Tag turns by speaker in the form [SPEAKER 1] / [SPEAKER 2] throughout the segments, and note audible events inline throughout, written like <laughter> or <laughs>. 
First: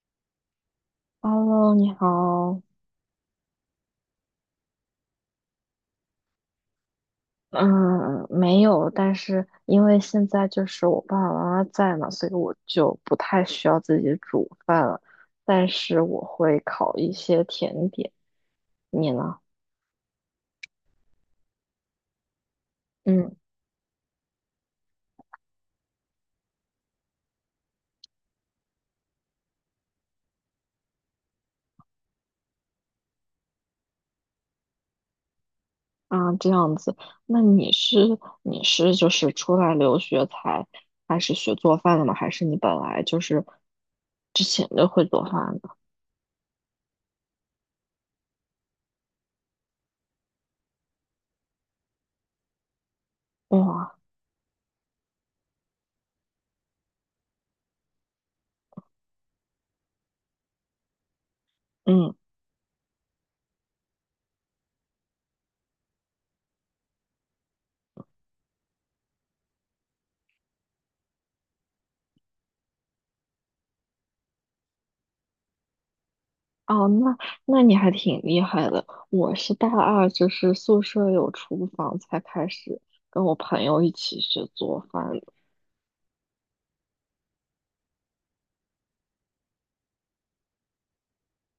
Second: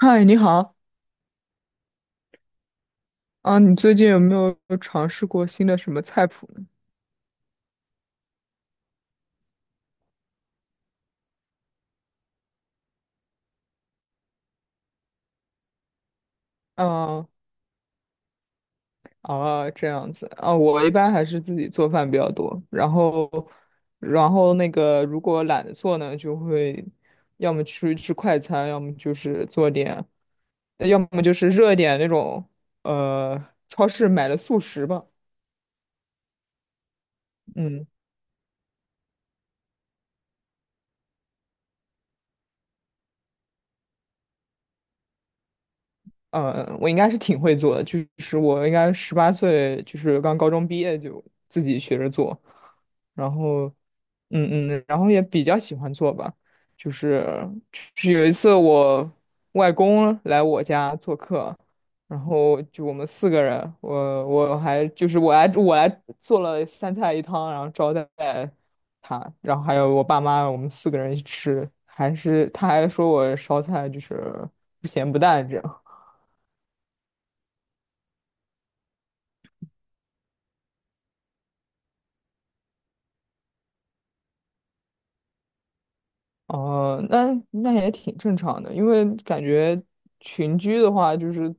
[SPEAKER 1] 嗨，你好。
[SPEAKER 2] Hello，你好。
[SPEAKER 1] 啊，你最近有没有尝试过新的什么菜谱呢？
[SPEAKER 2] 嗯，没有，但是因为现在就是我爸爸妈妈在嘛，所以我就不太需要自己煮饭了。但是我会烤一
[SPEAKER 1] 啊
[SPEAKER 2] 些甜点。你呢？
[SPEAKER 1] 啊，这样子啊，我一般还是自己做饭比较多，然后，
[SPEAKER 2] 嗯
[SPEAKER 1] 然后那个如果懒得做呢，就会要么出去吃快餐，要么就是做点，要么就是热一点那种，呃，超市买的速食吧。
[SPEAKER 2] 啊，这样子。那你
[SPEAKER 1] 嗯。
[SPEAKER 2] 是就是出来留学才开始学做饭的吗？还是你本来就是之前就会做饭的？
[SPEAKER 1] 我应该是挺会做的，就是我应该18岁，就是刚高中毕业就自己学着做，然后，
[SPEAKER 2] 哇，
[SPEAKER 1] 嗯嗯，然后也比较喜欢做吧，就是就是有一次我外公来我家做客，然后就我们四个人，我还就是我来做了三菜一汤，然后招待他，然后还有我爸妈，我们四个人一起吃，还是他还说我烧菜就是不咸不淡这样。
[SPEAKER 2] 哦，那那你还挺厉害的。我是大二，就是宿舍有厨房才开始跟我朋友一起学做饭。
[SPEAKER 1] 哦，那也挺正常的，因为感觉群居的话，就是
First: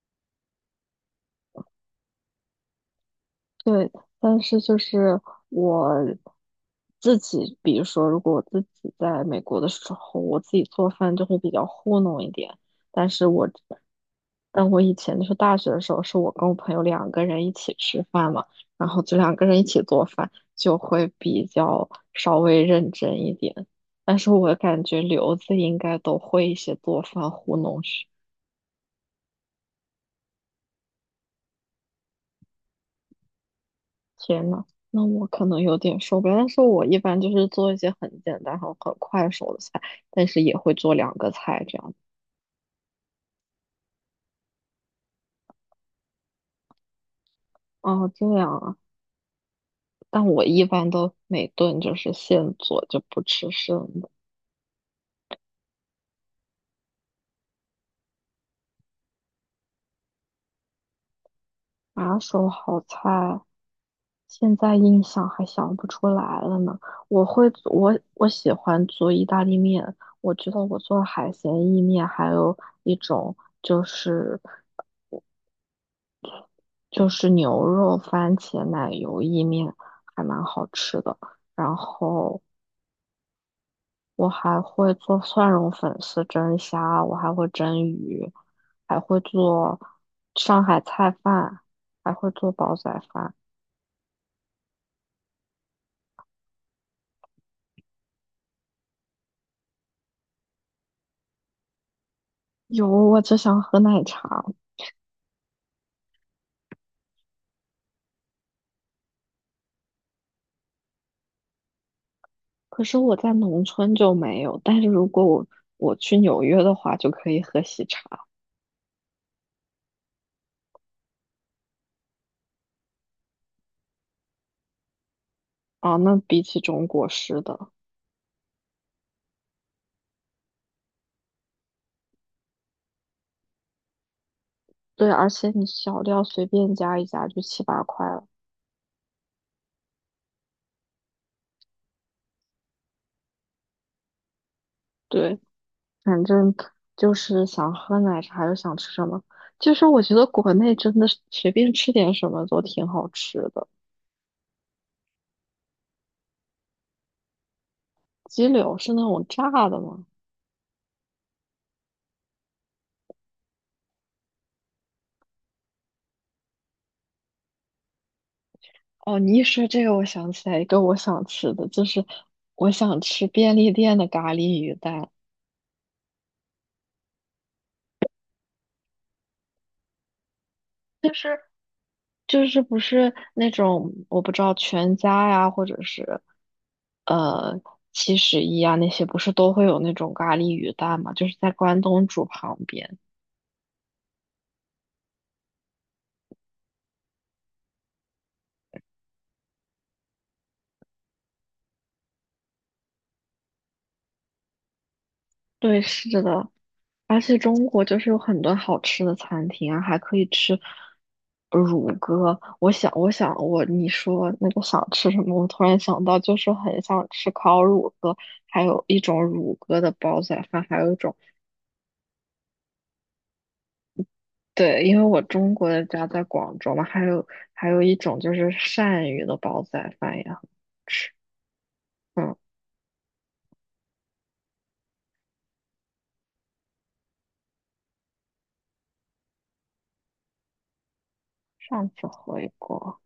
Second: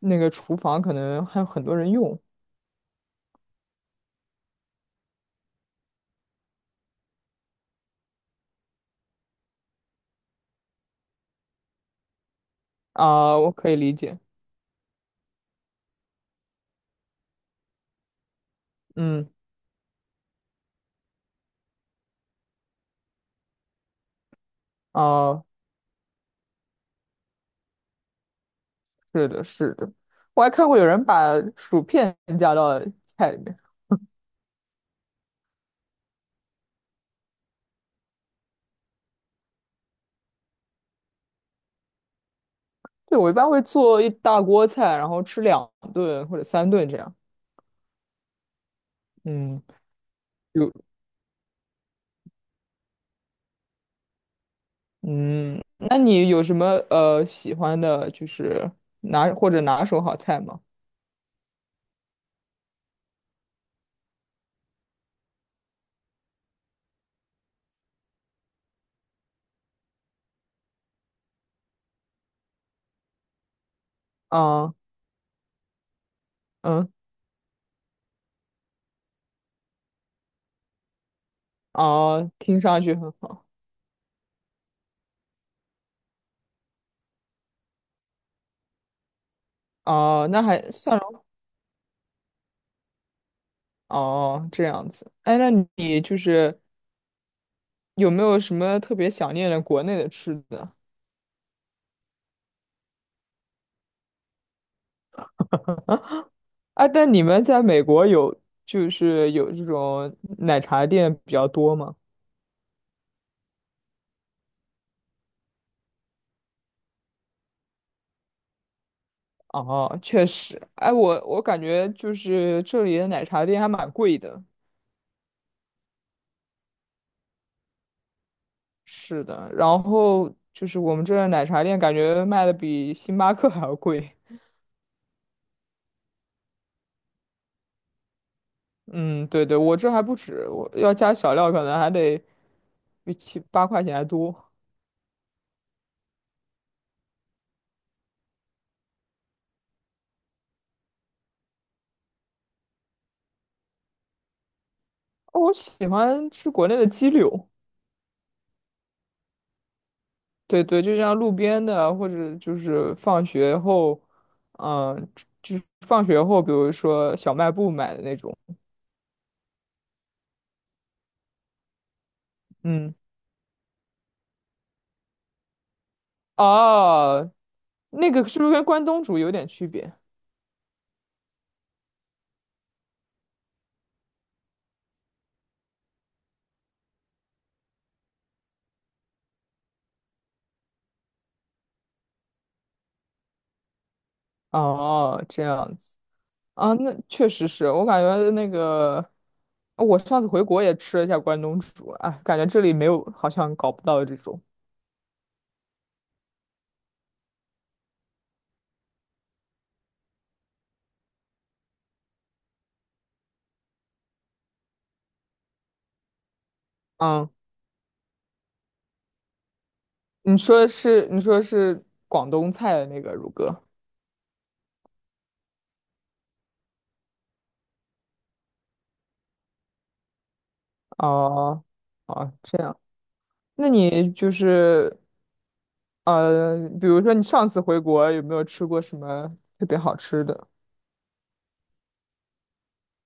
[SPEAKER 1] 那个厨房可能还有很多人用
[SPEAKER 2] 对，但是就是我自己，比如说，如果我自己在美国的时候，我自己做饭就会比较糊弄一点。但是
[SPEAKER 1] 啊，
[SPEAKER 2] 我，
[SPEAKER 1] 我可以理解。
[SPEAKER 2] 但我以前就是大学的时候，是我跟我朋友两个人一起吃饭嘛，然后就
[SPEAKER 1] 嗯，
[SPEAKER 2] 两个人一起做饭，就会比较稍微认真一点。但是我感觉留
[SPEAKER 1] 啊，
[SPEAKER 2] 子应该都会一些做饭糊弄学。
[SPEAKER 1] 是的，是的，我还看过有人把薯片加到菜里面。
[SPEAKER 2] 天呐，那我可能有点受不了。但是我一般就是做一些很简单、很快手的菜，但是也会做两个菜这样。
[SPEAKER 1] 对，我一般会做一大锅菜，然后吃2顿或者3顿这样。
[SPEAKER 2] 哦，这样啊。
[SPEAKER 1] 嗯，
[SPEAKER 2] 但我一
[SPEAKER 1] 有，
[SPEAKER 2] 般都每顿就是现做，就不吃剩的。
[SPEAKER 1] 嗯，那你有什么喜欢的，就是拿或者拿手好菜吗？
[SPEAKER 2] 拿手好菜，现在印象还想不出来了呢。我会做，我喜欢做意大利面。我觉得我做海鲜意面，还有一种就是。
[SPEAKER 1] 啊，嗯，
[SPEAKER 2] 就是牛肉、番茄、奶油意面，还蛮好吃的。然
[SPEAKER 1] 啊，
[SPEAKER 2] 后
[SPEAKER 1] 听上去很好。
[SPEAKER 2] 我还会做蒜蓉粉丝蒸虾，我还会蒸鱼，还会做
[SPEAKER 1] 哦，那
[SPEAKER 2] 上
[SPEAKER 1] 还
[SPEAKER 2] 海
[SPEAKER 1] 算
[SPEAKER 2] 菜
[SPEAKER 1] 了
[SPEAKER 2] 饭，还会做煲仔饭。
[SPEAKER 1] 哦，这样子。哎，那你就是有没有什么特别想念的国内的吃的？
[SPEAKER 2] 有，我只想喝奶茶，
[SPEAKER 1] 啊，但你们在美国有就是有这种奶茶店比较多吗？
[SPEAKER 2] 可是我在农村就没有。但是如果我去纽约的话，就可以喝喜茶。
[SPEAKER 1] 哦，确实。哎，我感觉就是这里的奶茶店还蛮贵的。
[SPEAKER 2] 啊，那比起中国式的，
[SPEAKER 1] 是的，然后就是我们这儿的奶茶店感觉卖的比星巴克 <laughs> 还要贵。
[SPEAKER 2] 对，而且你小料随便加一加就七八块了。
[SPEAKER 1] 嗯，对对，我这还不止，我要加小料可能还得比七八块钱还多。
[SPEAKER 2] 对。反正就是想喝奶茶又想吃什么。就是我觉得国内真的是随便吃点什么都挺好吃的。
[SPEAKER 1] 我喜欢吃国内的鸡柳，
[SPEAKER 2] 鸡柳是那种炸的吗？
[SPEAKER 1] 对对，就像路边的啊，或者就是放学后，嗯，就是放学后，比如说小卖部买的那种，
[SPEAKER 2] 哦，你一说这个，我想起来一个我想吃的，就是我
[SPEAKER 1] 嗯，
[SPEAKER 2] 想吃便利店的咖喱鱼蛋，
[SPEAKER 1] 哦，那个是不是跟关东煮有点区别？
[SPEAKER 2] 就是不是那种我不知道全家呀，或者是呃七十一啊那些，不是都会有那种咖喱鱼蛋嘛？就是在关东煮旁边。
[SPEAKER 1] 哦，这样子啊，那确实是我感觉那个，我上次回国也吃了一下关东煮，哎，感觉这里没有，好像搞不到这种。
[SPEAKER 2] 对，是的，而且中国就是有很多好吃的餐厅啊，还可以吃乳鸽。我想，我想，我你说那个想吃什么，我突然想到，就是很想
[SPEAKER 1] 嗯，
[SPEAKER 2] 吃烤乳鸽，还有一种乳鸽的煲
[SPEAKER 1] 你
[SPEAKER 2] 仔
[SPEAKER 1] 说
[SPEAKER 2] 饭，
[SPEAKER 1] 的
[SPEAKER 2] 还有一
[SPEAKER 1] 是
[SPEAKER 2] 种
[SPEAKER 1] 你说的是广东菜的那个乳鸽。
[SPEAKER 2] 对，因为我中国的家在广州嘛，还有还有一种就是鳝鱼的煲仔饭也很吃。
[SPEAKER 1] 哦，哦，
[SPEAKER 2] 嗯，
[SPEAKER 1] 这样，那你就是比如说你上次回国有没有吃过什么特别好吃的？
[SPEAKER 2] 上次回国。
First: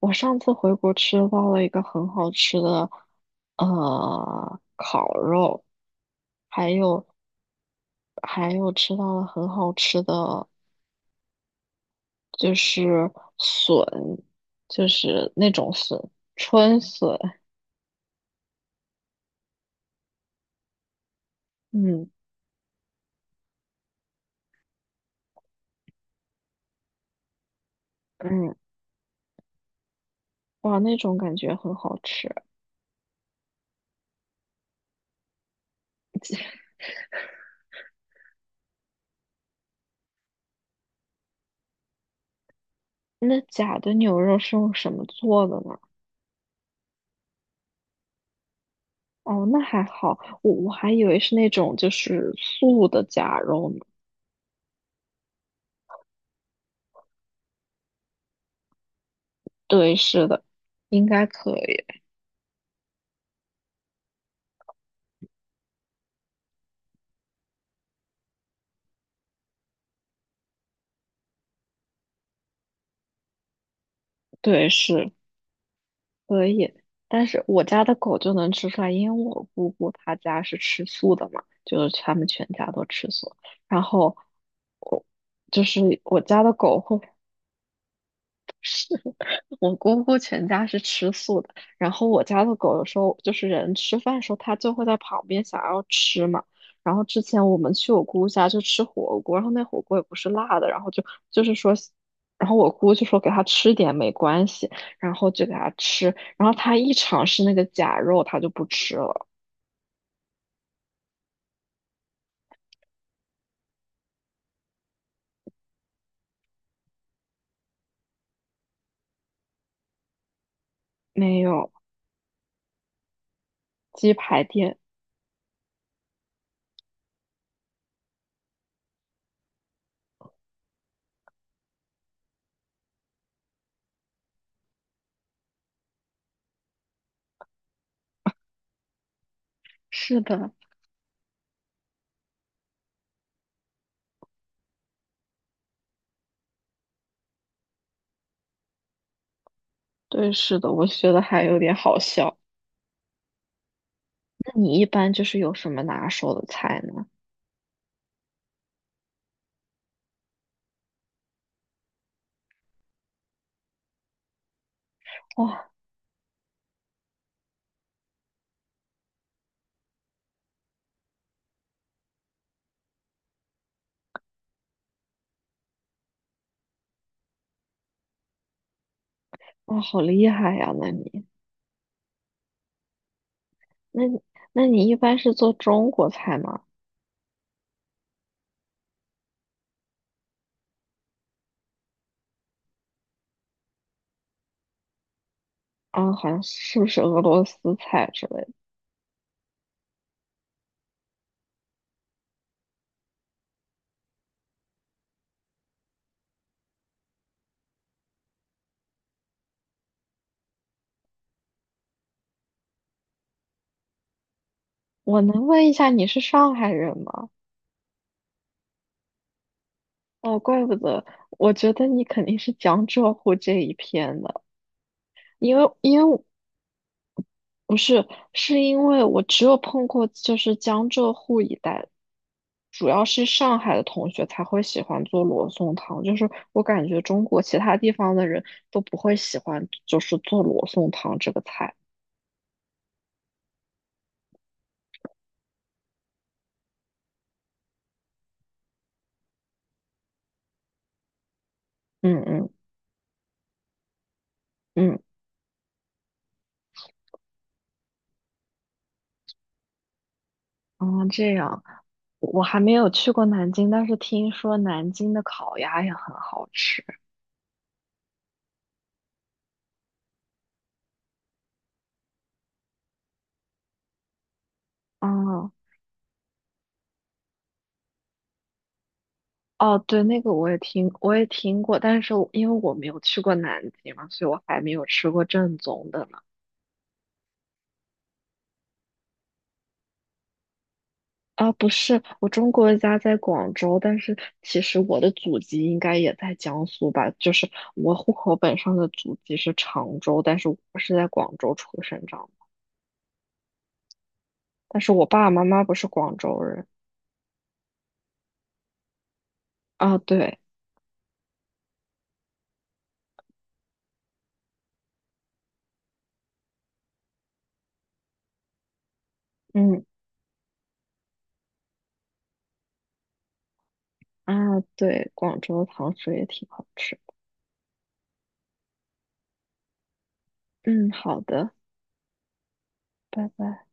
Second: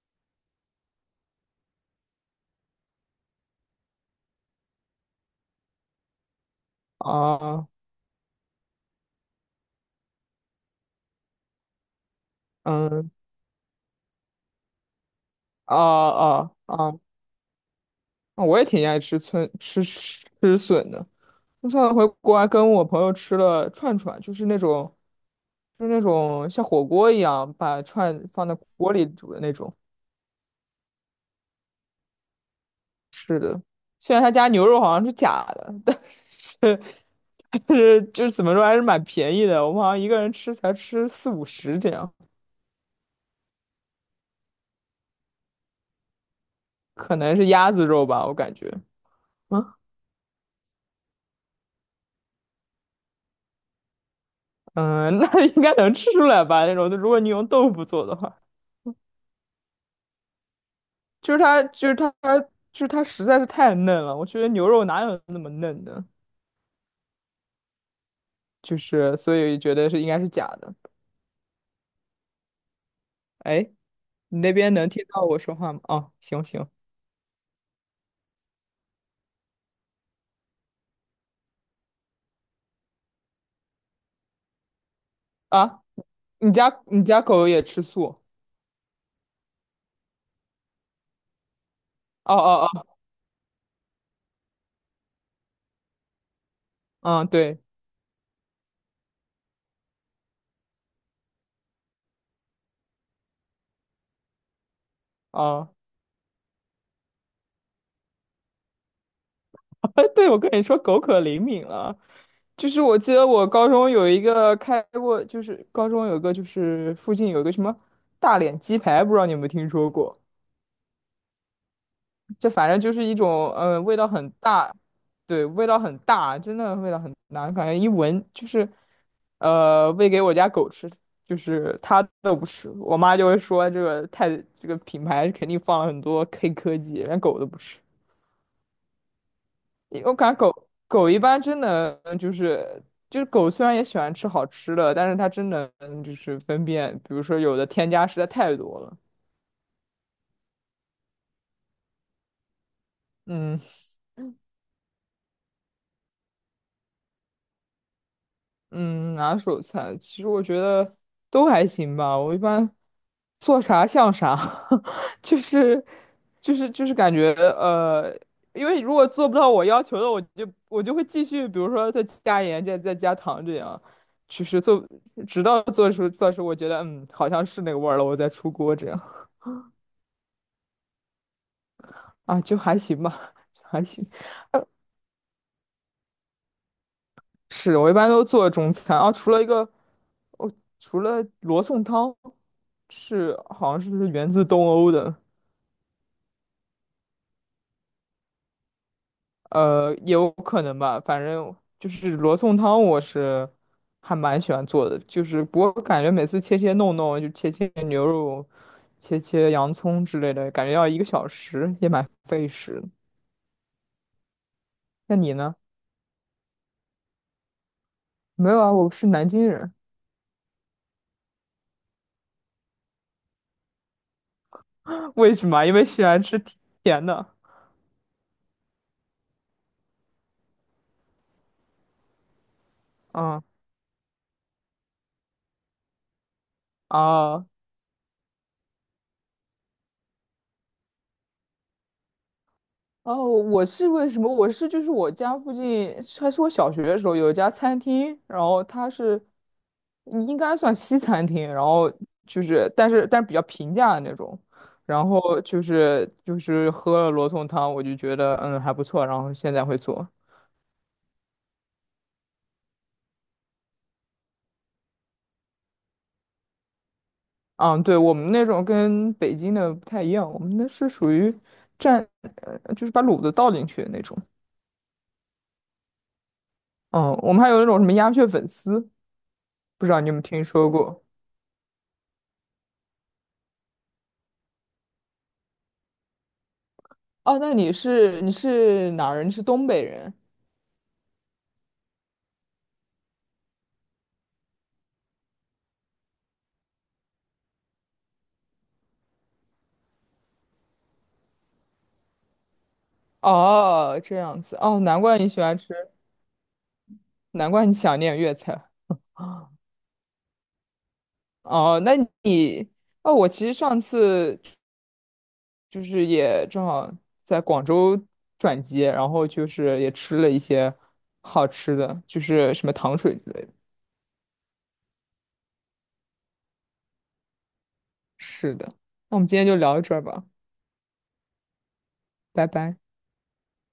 [SPEAKER 2] 我上次回国吃到了一个很好吃的，烤肉，还有
[SPEAKER 1] 啊，
[SPEAKER 2] 吃到了很好吃的，就是
[SPEAKER 1] 嗯，
[SPEAKER 2] 笋，就是那种
[SPEAKER 1] 啊
[SPEAKER 2] 笋，
[SPEAKER 1] 啊
[SPEAKER 2] 春
[SPEAKER 1] 啊，
[SPEAKER 2] 笋，
[SPEAKER 1] 啊我也挺爱吃村吃吃笋的。我上次回
[SPEAKER 2] 嗯
[SPEAKER 1] 国还跟我朋友吃了串串，就是那种像火锅一样把串放
[SPEAKER 2] 嗯，
[SPEAKER 1] 在锅里煮的那种。
[SPEAKER 2] 哇，那种感觉很好吃。
[SPEAKER 1] 是的，虽然他家牛肉好像是假的，是但是就是怎么说还是蛮便宜的。我们好像一个人吃才吃四五十这样。
[SPEAKER 2] 那假的牛肉是用什么做的呢？
[SPEAKER 1] 可能是鸭子肉吧，我感觉。
[SPEAKER 2] 哦，那
[SPEAKER 1] 啊，
[SPEAKER 2] 还好，我还以为是那种就是素的假肉呢。
[SPEAKER 1] <laughs> 嗯，那 <laughs> 应该能吃出来吧？那种，如果你用豆腐做的话，
[SPEAKER 2] 对，是的，应该
[SPEAKER 1] 就是
[SPEAKER 2] 可
[SPEAKER 1] 它，
[SPEAKER 2] 以。
[SPEAKER 1] 就是它，就是它实在是太嫩了。我觉得牛肉哪有那么嫩的？就是所以觉得是应该是假的。哎，你那
[SPEAKER 2] 对，
[SPEAKER 1] 边能听
[SPEAKER 2] 是。
[SPEAKER 1] 到我说话吗？哦，行
[SPEAKER 2] 可
[SPEAKER 1] 行。
[SPEAKER 2] 以，但是我家的狗就能吃出来，因为我姑姑她家是吃素的嘛，就是他们全家都吃素。然后我
[SPEAKER 1] 啊，
[SPEAKER 2] 我家的
[SPEAKER 1] 你
[SPEAKER 2] 狗
[SPEAKER 1] 家
[SPEAKER 2] 会
[SPEAKER 1] 你家狗也吃素？
[SPEAKER 2] <laughs> 我姑姑全家是吃素的，然后我
[SPEAKER 1] 哦
[SPEAKER 2] 家的
[SPEAKER 1] 哦
[SPEAKER 2] 狗有
[SPEAKER 1] 哦，
[SPEAKER 2] 时候就是人吃饭的时候，它就会在旁边想要吃嘛。然后之
[SPEAKER 1] 嗯，
[SPEAKER 2] 前我
[SPEAKER 1] 对，
[SPEAKER 2] 们去我姑姑家就吃火锅，然后那火锅也不是辣的，然后就就是说，然后我姑就说给它吃点没关系，然后就给
[SPEAKER 1] 啊，
[SPEAKER 2] 它吃，然后它一尝试那个假肉，它就不吃了。
[SPEAKER 1] <laughs> 对，我跟你说，狗可灵敏了。就是我记得我高中有一个开过，就是高中有个就是附近有一个什么大脸鸡排，不知道你有没有听说过？
[SPEAKER 2] 没有
[SPEAKER 1] 这反正就是一种，嗯，味道
[SPEAKER 2] 鸡
[SPEAKER 1] 很
[SPEAKER 2] 排
[SPEAKER 1] 大，
[SPEAKER 2] 店，
[SPEAKER 1] 对，味道很大，真的味道很大，感觉一闻就是，喂给我家狗吃，就是它都不吃，我妈就会说这个太这个品牌肯定放了很多黑科技，连狗都不吃。我
[SPEAKER 2] 是
[SPEAKER 1] 感觉
[SPEAKER 2] 的，
[SPEAKER 1] 狗狗一般真能，就是狗虽然也喜欢吃好吃的，但是它真能就是分辨，比如说有的添加实在太多了。
[SPEAKER 2] 对，是的，我觉得还有点好笑。
[SPEAKER 1] 嗯。
[SPEAKER 2] 那你一般就是有什么拿手的菜呢？
[SPEAKER 1] 嗯，拿手菜，其实我觉得都还行吧。我一般做啥像啥，<laughs> 就
[SPEAKER 2] 哇
[SPEAKER 1] 是就是感觉因为如果做不到我要求的，我就会继续，比如说再加盐、再加糖这样，就是做直到做出我觉得好像是那个味儿了，我再出锅这样。
[SPEAKER 2] 哇，好厉害呀！那你。
[SPEAKER 1] 啊，就还行吧，<laughs> 就还
[SPEAKER 2] 那
[SPEAKER 1] 行。
[SPEAKER 2] 你一般是做中国菜吗？
[SPEAKER 1] 是我一般都做中餐啊，除了一个，我除了罗宋汤是好像是源自东欧的，
[SPEAKER 2] 啊，好像是不是俄罗斯菜之类的？
[SPEAKER 1] 也有可能吧，反正就是罗宋汤我是还蛮喜欢做的，就是不过感觉每次切切弄弄就切切牛肉、切切洋葱之类的，感觉要1个小时，也蛮费时的。那
[SPEAKER 2] 我
[SPEAKER 1] 你
[SPEAKER 2] 能
[SPEAKER 1] 呢？
[SPEAKER 2] 问一下你是上海人吗？
[SPEAKER 1] 没有啊，我是南京人，
[SPEAKER 2] 哦，怪不得，我觉得你肯定是江浙沪这一片的，
[SPEAKER 1] <laughs> 为什
[SPEAKER 2] 因
[SPEAKER 1] 么？
[SPEAKER 2] 为
[SPEAKER 1] 因为
[SPEAKER 2] 因
[SPEAKER 1] 喜
[SPEAKER 2] 为
[SPEAKER 1] 欢
[SPEAKER 2] 我
[SPEAKER 1] 吃甜的。
[SPEAKER 2] 不是，是因为我只有碰过就是江浙沪一带，主要是
[SPEAKER 1] 嗯
[SPEAKER 2] 上海的同学才会喜欢做罗宋汤，就是我感觉中国
[SPEAKER 1] 啊。
[SPEAKER 2] 其他地方的人都不会喜欢，就是做罗宋汤这个菜。
[SPEAKER 1] 哦，我是为什么？我是就是我家附近，还是我小学的时候有一家餐厅，然后它是应该算西餐厅，然后
[SPEAKER 2] 嗯
[SPEAKER 1] 就
[SPEAKER 2] 嗯
[SPEAKER 1] 是但是比较平价的那种，
[SPEAKER 2] 嗯。
[SPEAKER 1] 然后就是喝了罗宋汤，我就觉得还不错，然后现在会做。
[SPEAKER 2] 哦，这样，我还没有去过南京，但是听说南京的烤鸭也很好吃。
[SPEAKER 1] 嗯，对，我们那种跟北京的不太一样，我们那是属于蘸，就是把卤子倒进去的那种。
[SPEAKER 2] 嗯，
[SPEAKER 1] 嗯，我们还有那种什么鸭血粉丝，
[SPEAKER 2] 哦，
[SPEAKER 1] 不知道
[SPEAKER 2] 对，
[SPEAKER 1] 你有没
[SPEAKER 2] 那
[SPEAKER 1] 有
[SPEAKER 2] 个
[SPEAKER 1] 听
[SPEAKER 2] 我也
[SPEAKER 1] 说
[SPEAKER 2] 听，
[SPEAKER 1] 过？
[SPEAKER 2] 我也听过，但是我因为我没有去过南京嘛，所以我还没有吃过正宗的呢。
[SPEAKER 1] 哦，那你是哪儿人？你是东北人？
[SPEAKER 2] 啊，不是，我中国家在广州，但是其实我的祖籍应该也在江苏吧，就是我户口本上的祖籍是常州，但是我是在广州出生长的，
[SPEAKER 1] 哦，这样子。哦，
[SPEAKER 2] 但是
[SPEAKER 1] 难
[SPEAKER 2] 我
[SPEAKER 1] 怪
[SPEAKER 2] 爸
[SPEAKER 1] 你
[SPEAKER 2] 爸
[SPEAKER 1] 喜
[SPEAKER 2] 妈
[SPEAKER 1] 欢
[SPEAKER 2] 妈不是
[SPEAKER 1] 吃，
[SPEAKER 2] 广州人。
[SPEAKER 1] 难怪你想念粤菜。啊
[SPEAKER 2] 啊，对，
[SPEAKER 1] 哦，那你，哦，我其实上次就是也正好在广州转机，然后就是
[SPEAKER 2] 嗯。
[SPEAKER 1] 也吃了一些好吃的，就是什么糖水之类的。
[SPEAKER 2] 啊，对，广州糖水也挺好吃。
[SPEAKER 1] 是的，那我们今天就聊到这儿吧，
[SPEAKER 2] 嗯，好的，
[SPEAKER 1] 拜拜。
[SPEAKER 2] 拜拜。